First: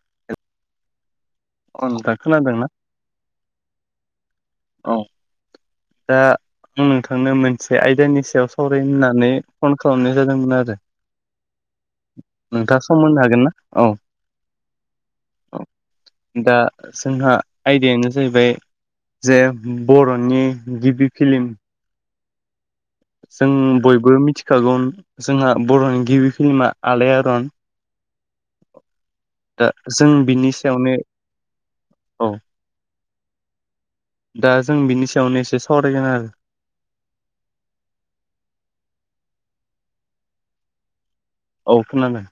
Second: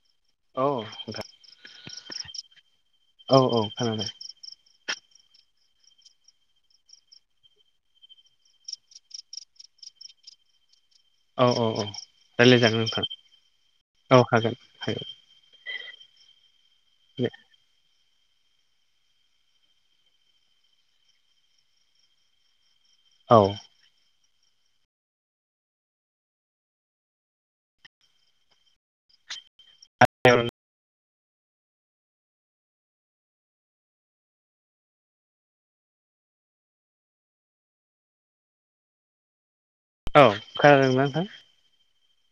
[unintelligible] [unintelligible] [unintelligible] खोनादों ना औ औ खोनादों औ दा आं नोंथांनो मोनसे आयदानि सायाव सावरायनो होननानै फन खालामनाय जादोंमोन आरो औ औ रायलाय नोंथाङा जागोन सम होनो हागोन ना नोंथां औ हागोन [unintelligible] दा दे जोंहा आयदायानो जाहैबाय जे बर'नि गिबि फिल्म औ जों बयबो मिथिखागौ जोंहा बर'नि गिबि फिल्मा आलाय आरन दा जों बिनि सायावनो औ दा जों बिनि सायावनो एसे सावरायगोन आरो औ खोनादोंना नोंथां औ खोनादों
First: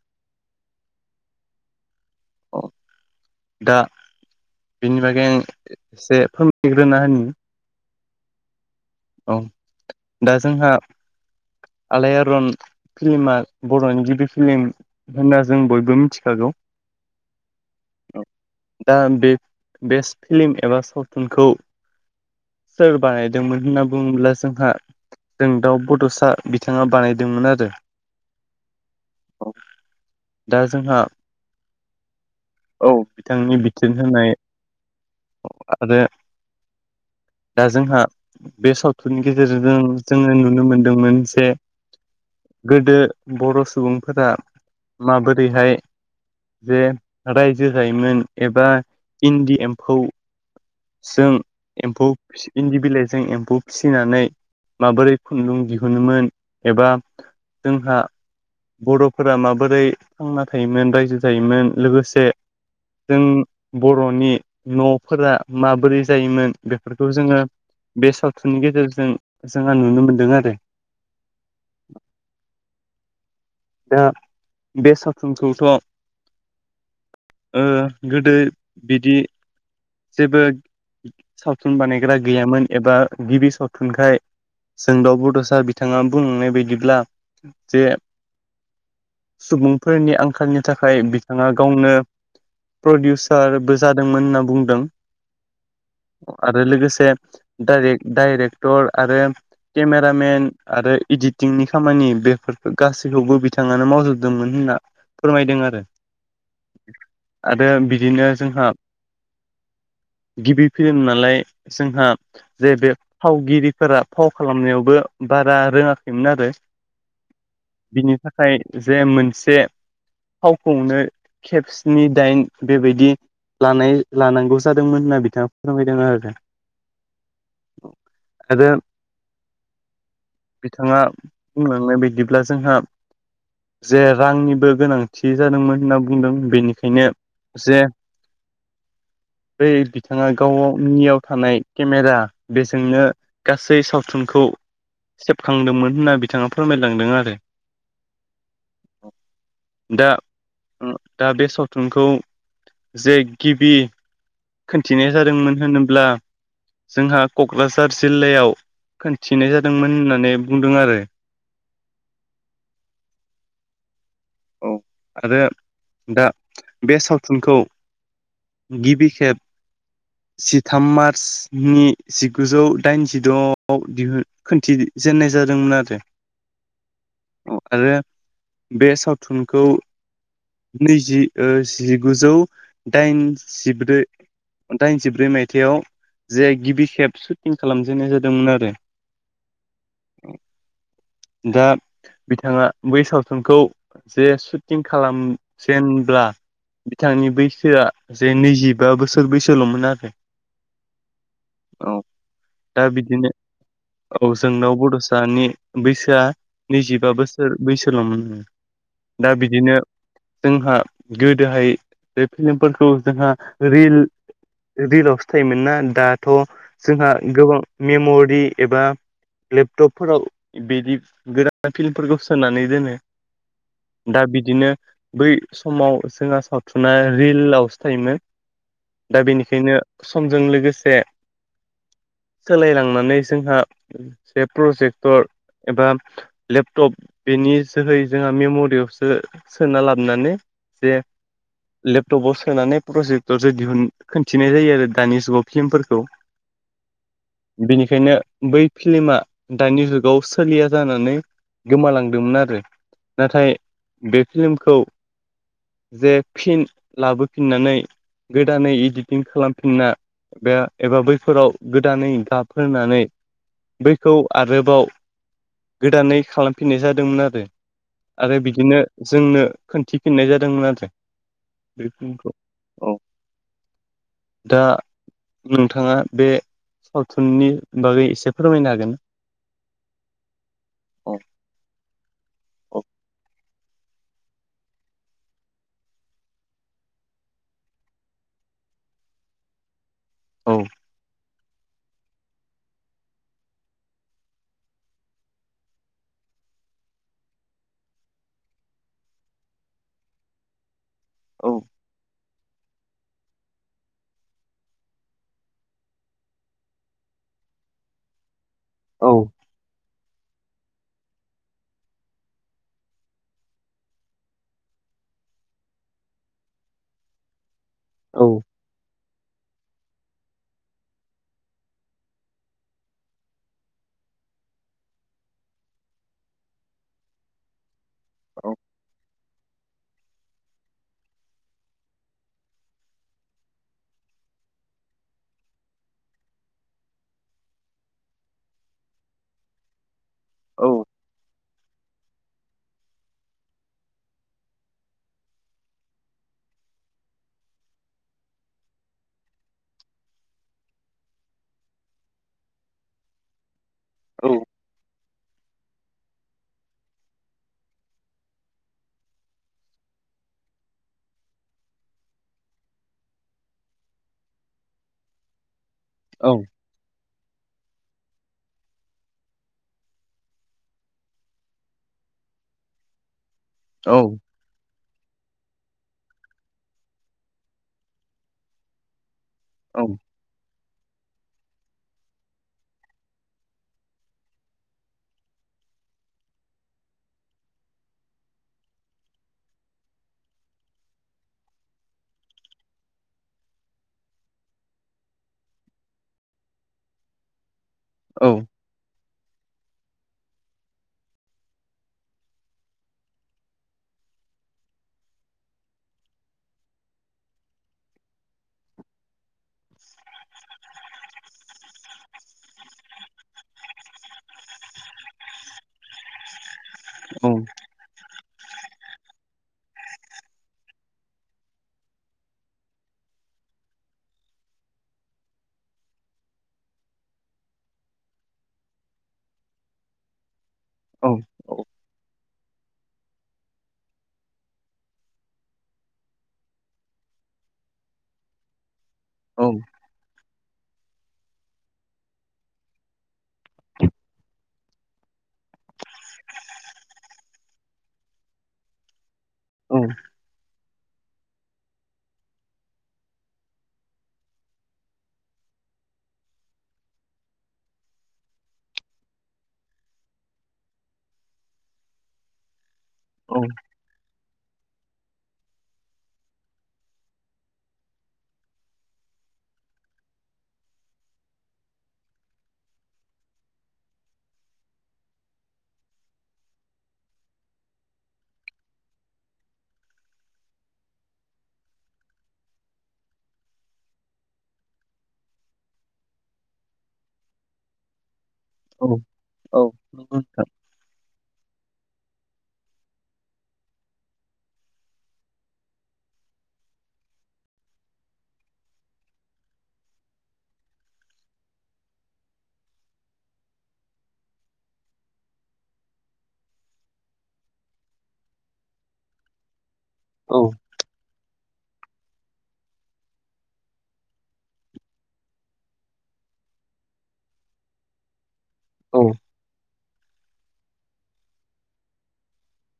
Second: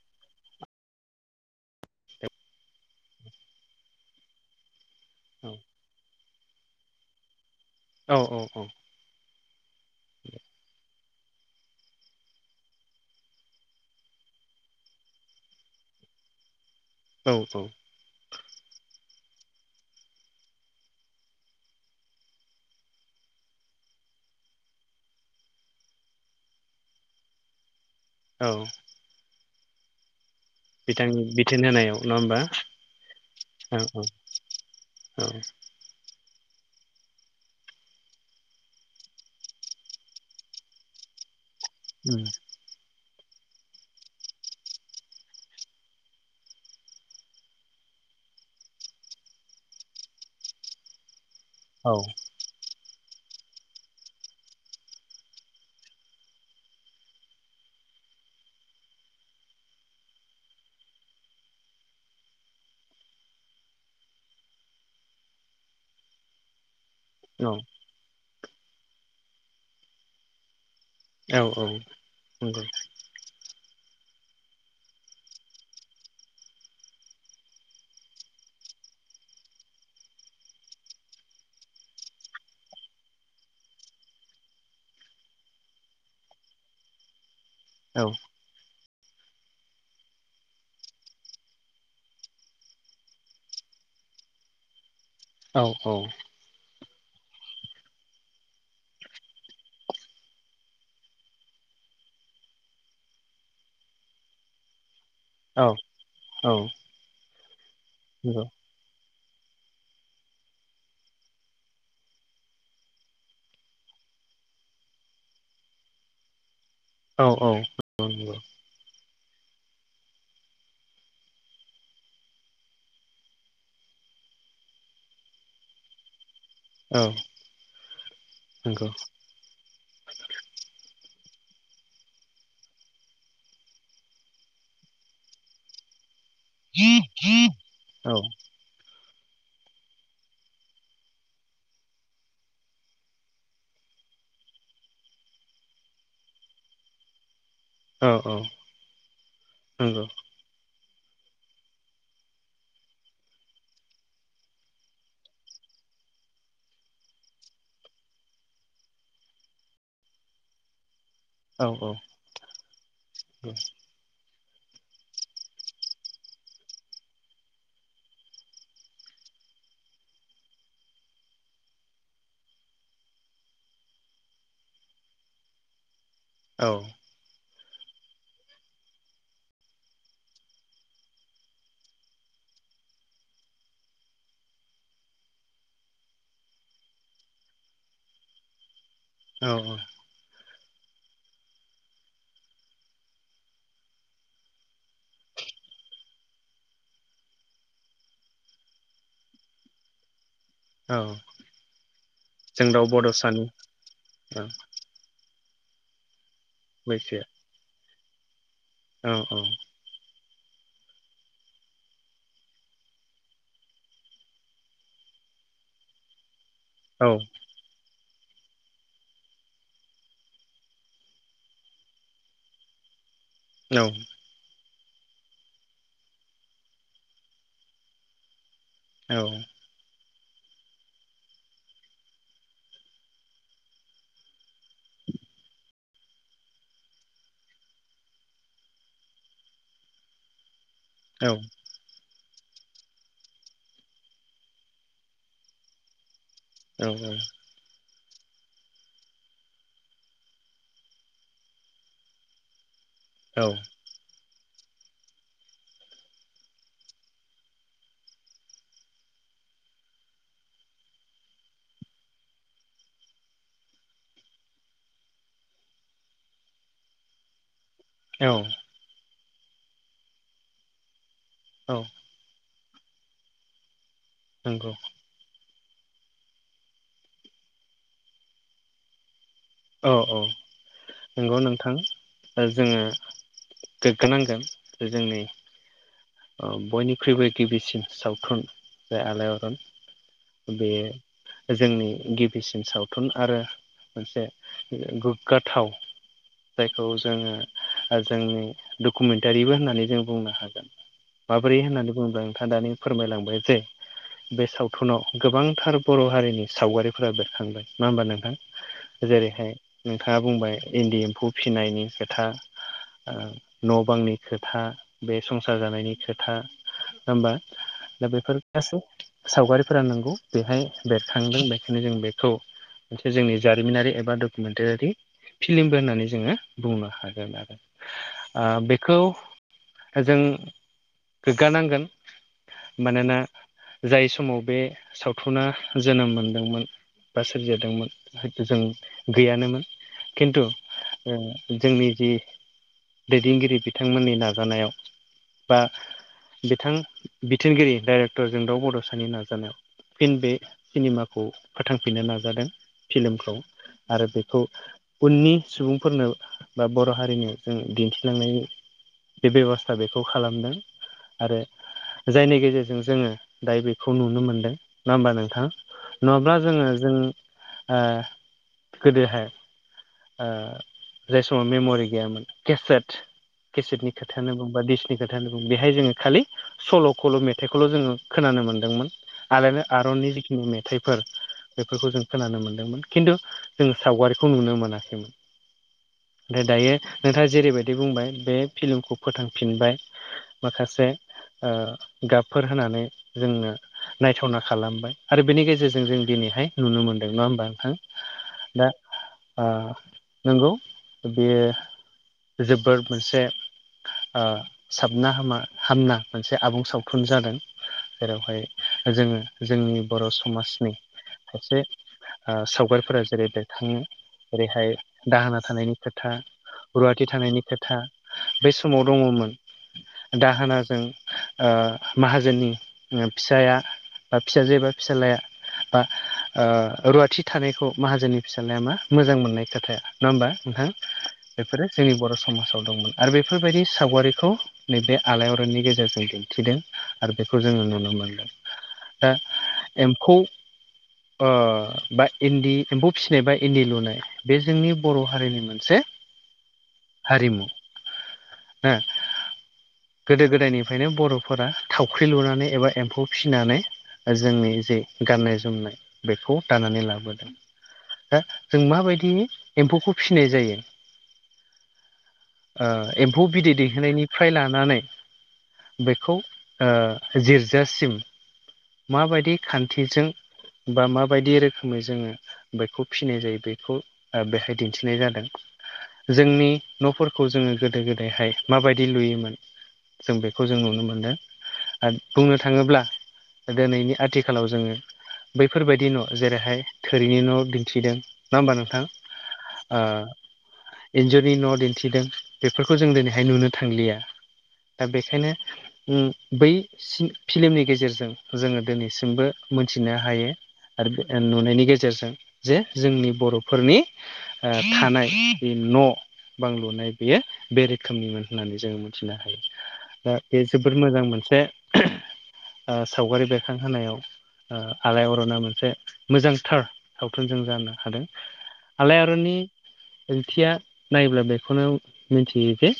दा बेनि बागै आं एसे फोरमायग्रोना होनो औ औ औ औ दा जोंहा आलाय आरन फिल्मा बर'नि गिबि फिल्म होनना जों बयबो मिथिखागौ औ औ दा बे बे फिल्म एबा सावथुनखौ सोर बानायदोंमोन बुङोब्ला जोंहा जों दाउ बड'सा बिथाङा बानायदोंमोन आरो औ औ दा जोंहा बिथांनि बिथोन होनायाव नङा होमबा औ बिथांनि औ बिथोन होनाय औ। आरो दा जोंहा बे सावथुननि गेजेरजों जोङो नुनो मोनदोंमोन जे उम गोदो बर' सुबुंफोरा माबोरैहाय जे रायजो जायोमोन एबा इन्दि एमफौ जों औ एम्फौ इन्दि बिलाइजों एम्फौ ब फिसिनानै माबोरै खुन्दुं दिहुनोमोन एबा जोंहा बर'फोरा माबोरै थांना थायोमोन रायजो थायोमोन लोगोसे जों बर'नि न'फोरा माबोरै जायोमोन बेफोरखौ जोङो बे सावथुननि गेजेरजों जोंहा नुनो मोनदों आरो औ औ नंगौ दा बे सावथुनखौथ' ओ गोदो बिदि जेबो सावथुन बानायग्रा गैयामोन एबा गिबि सावथुनखाय जोंदाव बड'सा बिथाङा बुंनाय बायदिब्ला जे औ सुबुंफोरनि आंखालनि थाखाय बिथाङा गावनो प्रडिउसारबो जादोंमोन होनना बुंदों औ औ आरो लोगोसेे डाइरेक्टर आरो केमेरामेन आरो इडिटिंनि खामानि बेफोरखौ गासैबो खौबो बिथाङनो मावजोबदोंमोन होनना फोरमायदों औ आरो आरो बिदिनो नंगौ जोंहा गिबि फिल्म नालाय जोंहा जे बे फावगिरिफोरा फाव खालामनायावबो बारा रोङाखैमोन आरो औ औ बिनि थाखाय जे मोनसे फावखौनो खेबस्नि दाइन बेबायदि लानाय लानांगौ जादोंमोन होनना बिथाङा फोरमायदों आरो आरो नंगौ बिथाङा बुंलांनाय बायदिब्ला जोंहा जे रांनिबो गोनांथि जादोंमोन होनना बुंदों बेनिखायनो औ औ जे बै बिथाङा गावनियाव थानाय केमेरा बेजोंनो गासै सावथुनखौ सेबखांदोंमोन होनना बिथाङा फोरमायलांदों आरो औ औ दा दा बे सावथुनखौ जे गिबि खोनन्थिनाया जादोंमोन होनोब्ला जोंहा क'क्राझार जिल्लायाव खोनथिनाय जादोंमोन होननानै बुंदों आरो औ औ औ आरो दा बे सावथुनखौ गिबि खेब जिथाम मार्चनि जिगुजौ दाइनजिद'आव दिहुन खोनन्थि जेेननाय जादोंमोन आरो औ आरो बे सावथुनखौ नैजि जिगुजौ दाइन जिब्रै दाइनजिब्रै माइथायाव‌ जे गिबि खेब सुटिं खालामजेननाय जादोंमोन आरो औ औ दा बिथाङा बै सावथुनखौ जे सुटिं खालाम जेनब्ला बिथांनि बैसोआ जे नैजिबा बोसोर बैसोल'मोन आरो औ औ जों दा दाव बिदिनो बड'सानि औ जोंनावबो दसे सानि बैसोआ नैजिबा बैसोआ बोसोर बैसोल'मोन आङो दा औ बिदिनो जोंहा गोदोहाय बे फिल्मफोरखौ जोंहा रिल रिलावसो थायोमोन ना दाथ' औ जोंहा गोबां मेम'रि एबा लेपटपफोराव बिदि गोदान फिल्मफोरखौ सोनानै दोनो औ दा बिदिनो बै समाव जोंहा सावथुना रिलावसो थायोमोन औ दा बेनिखायनो समजों लोगोसे सोलायलांनानै जोंहा से प्रजेक्टर एबा लेपटप बेनि जोहै जोंहा मेम'रियावसो सोना लाबोनानै जे औ लेपटपाव सोनानै प्रजेक्टरसो दिहुन खिन्थिनाय जायो आरो दानि जुगाव फिल्मफोरखौ औ औ बेनिखायनो बै फिल्मा दानि जुगाव सोलिया जानानै गोमालांदोंमोन आरो औ नाथाय बे फिल्मखौ जे फिन लाबोफिननानै गोदानै एडिटिं खालामफिनना बे एबा बैफोराव गोदानै गाबफोननानै बैखौ आरोबाव गोदानै खालामफिननाय जादोंमोन आरो आरो औ बिदिनो जोंनो खोनन्थिफिननाय जादोंमोन आरो औ बे फिल्मखौ औ दा नंगौ नोंथाङा बे सावथुननि बागै एसे फोरमायनो हागोन? औ औ औ नंगौ नोंथां औ जोङो गोग्गोनांगोन जोंनि बयनिख्रुइबो गिबिसिन सावथुन जाय आलायारन औ बे जोंनि गिबिसिन सावथुन आरो मोनसे गोग्गाथाव जायखौ जोङो जोंनि डकुमेन्टारिबो होननानै जों बुंनो हागोन माबोरै होननानै बुङोब्ला नोंथाङा दानि फोरमायलांबाय जे बे सावथुनाव गोबांथार बर' हारिनि सावगारिफोरा बेरखांबाय नङा होमबा नोंथां? औ जेरैहाय नोंथाङा बुंबाय इन्दि एम्फौ फिसिनायनि खोथा न' बांनि खोथा बे संसार जानायनि खोथा होनबा दा औ बेफोर गासै सावगारिफोरा नंगौ बेहाय बेरखांदों बेखायनो जों बेखौ मोनसे जोंनि जारिमिनारि एबा डकुमेन्टारि फिल्मबो होननानै जोङो बुंनो हागोन आरो बेखौ जों गोग्गानांगोन मानोना जाय समाव बे सावथुना जोनोम मोनदोंमोन बा सोरिजादोंमोन हयथ' जों गैयानोमोन खिन्थु औ जोंनि जि दैदेनगिरि बिथांमोननि नाजानायाव बा बिथां बिथोनगिरि डाइरेक्टर जोंदाव बड'सानि नाजानायाव फिन बे सिनिमाखौ फोथांफिननो नाजादों फिल्मखौ आरो बेखौ उननि सुबुंफोरनो बा बर' हारिनो जों दिन्थिलांनायनि बे बेब'स्था बेखौ खालामदों आरो जायनि गेजेरजों जोंङो दायो बेखौ नुनो मोनदों नङा होमबा नोंथां। औ नङाब्ला जोंङो जों ओ गोदोहाय ओ जाय समाव मेम'रि गैयामोन केसेट केसेटनि औ खोथायानो बुंबा दिस नि खोथा होन बुं बेहाय जोंङो खालि सल'खौल' मेथाइखौल' जोंङो खोनानो मोनदोंमोन। आलायनो औ आर'नि जिखिनि मेथाइ फोर बेफोरखौ जों खोनानो मोन्दोंमोन किन्थु जों सावगारिखौ नुनो मोनाखैमोन। ओमफाय दायो नोंथाङा जेरैबायदि बुंबाय बे फिल्मखौ फोथांफिनबाय माखासे। ओ गाबफोर होनानै जोंनो नायथावना खालामबाय आरो बेनि गेजेरजों जों दिनैहाय नुनो मोनदों नङा ओमबा नोंथां। औ दा ओ नंगौ बेयो जोबोर मोनसे ओ साबना हामा हामना मोनसे आबुं सावथुन जादों। जेरावहाय जोंङो जोंनि बर' समाजनि खायसे ओ सावगारिफोरा जेरै बेखाङो जेरैहाय दाहोना थानायनि खोथा रुवाथि औ थानायनि खोथा बै समाव दङमोन। दाहोनाजों ओ माहाजोननि फिसाया बा फिसाजो एबा फिसालाया बा ओ रुवाथि थानायखौ माहाजोननि फिसालाया मा मोजां मोननाय खोथाया नो ओमबा नोंथां औ बेफोरो जोंनि बर' समाजाव दंमोन आरो बेफोरबायदि सावगारिखौ नैबे आलायअरननि गेजेरजों दिन्थिदों। आरो बेखौ जोंङो नुनो मोनो। [inaudible] दा एमफौ ओ बा इन्दि एम्फौ फिसिनाय बा इन्दि लुनाय बे जोंनि बर' हारिनि मोनसे हारिमु ओ गोदो गोदायनि बे खायनो बर'फोरा थावख्रि लुनानै एबा एम्फौ फिसिनानै जोंनि जे गाननाय जोमनाय बेखौ दानानै लाबोदों। दा जों माबायदि एम्फौखौ फिसिनाय जायो। ओ एम्फौ बिदै दैहोनायनिफ्राय लानानै बेखौ ओ जिर्जासिम माबायदि खान्थिजों बा माबायदि रोखोमै जोंङो बेखौ फिसिनाय जायो बेखौ ओ बेहाय दिन्थिनाय जादों। जोंनि न'फोरखौ जोंङो गोदो गोदायहाय माबायदि लुयोमोन। जों बेखौ जों नुनो मोनदों आरो बुंनो थाङोब्ला दोनैनि आथिखालाव जोंङो बैफोरबायदि न' जेरैहाय थोरिनि न' दिन्थिदों। नङा ओमबा नोंथां ओ एन्जुरनि न' दिन्थिदों। बेफोरखौ जों दिनैहाय नुनो थांलिया दा बेखायनो अम बै सिन फिल्मनि गेजेरजों जोंङो दिनैसिमबो मोनथिनो हायो। आरो बे नुनायनि गेजेरजों जे जोंनि बर'फोरनि ओ थानाय बे न' बां लुनाय बेयो बे रोखोमनिमोन होननानै जोंङो मिथिनो हायो दा बे जोबोर मोजां मोनसे ओ सावगारि बेरखांहोनायाव ओ आलायअरना मोनसे मोजांथार सावथुन जों जानो हादों। आलायारननि ओंथिया नायोब्ला बेखौनो। मिथियो जे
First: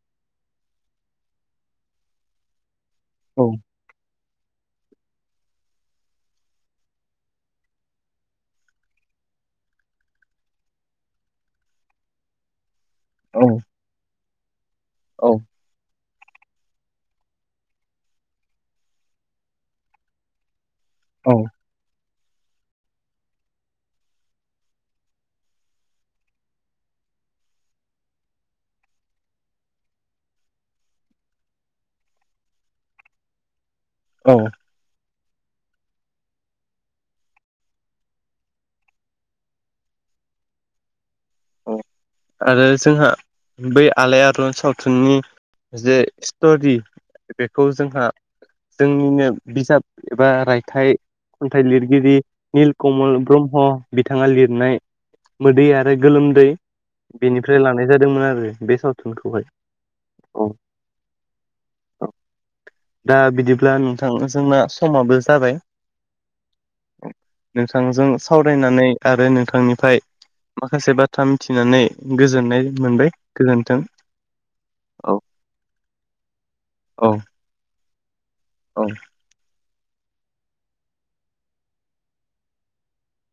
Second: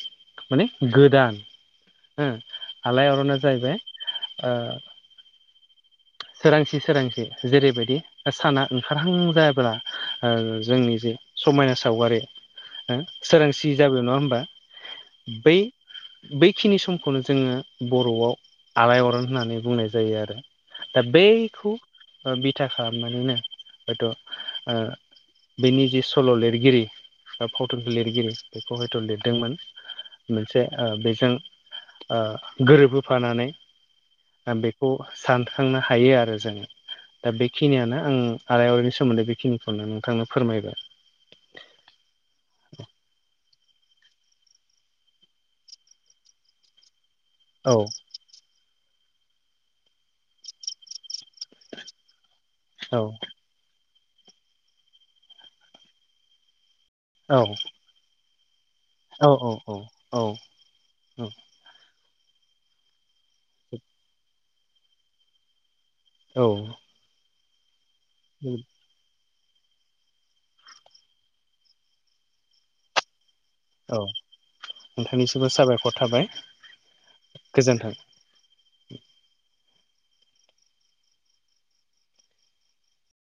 माने गोदान हो आलायारना जाहैबाय। ओ। सोरांसि सोरांसि जेरैबायदि साना ओंखारहां जायाब्ला। ओ जोंनि जे समायना सावगारि। ओं औ सोरांसि जाबो नङा होमबा औ बै। बैखिनि समखौनो जोङो बर'आव आलायअरन होननानै बुंनाय जायो आरो। दा बैखौ ओ बिथा खालामनानैनो हयथ' ओ। बेनि जि सल' लिरगिरि फावथुनखौ लिरगिरि बेखौ हयथ' लिरदोंमोन मोनसे बेजों गोरोबबोफानानै औ बेखौ सानखांनो हायो आरो जोङो दा बेखिनियानो आं आरलायारिनि सोमोन्दै बेखिनिखौनो नोंथांनो फोरमायबाय आरो जोंहा बै आलायारन सावथुननि जे स्ट'रि बेखौ औ जोंहा जोंनिनो बिजाब एबा रायथाइ खन्थाइ लिरगिरि निल औ कमल ब्रह्म बिथाङा लिरनाय मोदै आरो गोलोमदै औ बेनिफ्राय लानाय जादोंमोन आरो बे साव औ औ औ औ औ दा बिदिब्ला नोंथां जोंना समाबो जाबाय औ नोंथांजों सावरायनानै आरो नोंथांनिफ्राय माखासे बाथ्रा मिथिनानै गोजोननाय मोनबाय गोजोन्थों औ औ नोंथांनिसिबो साबायखर थाबाय औ गोजोन्थों औ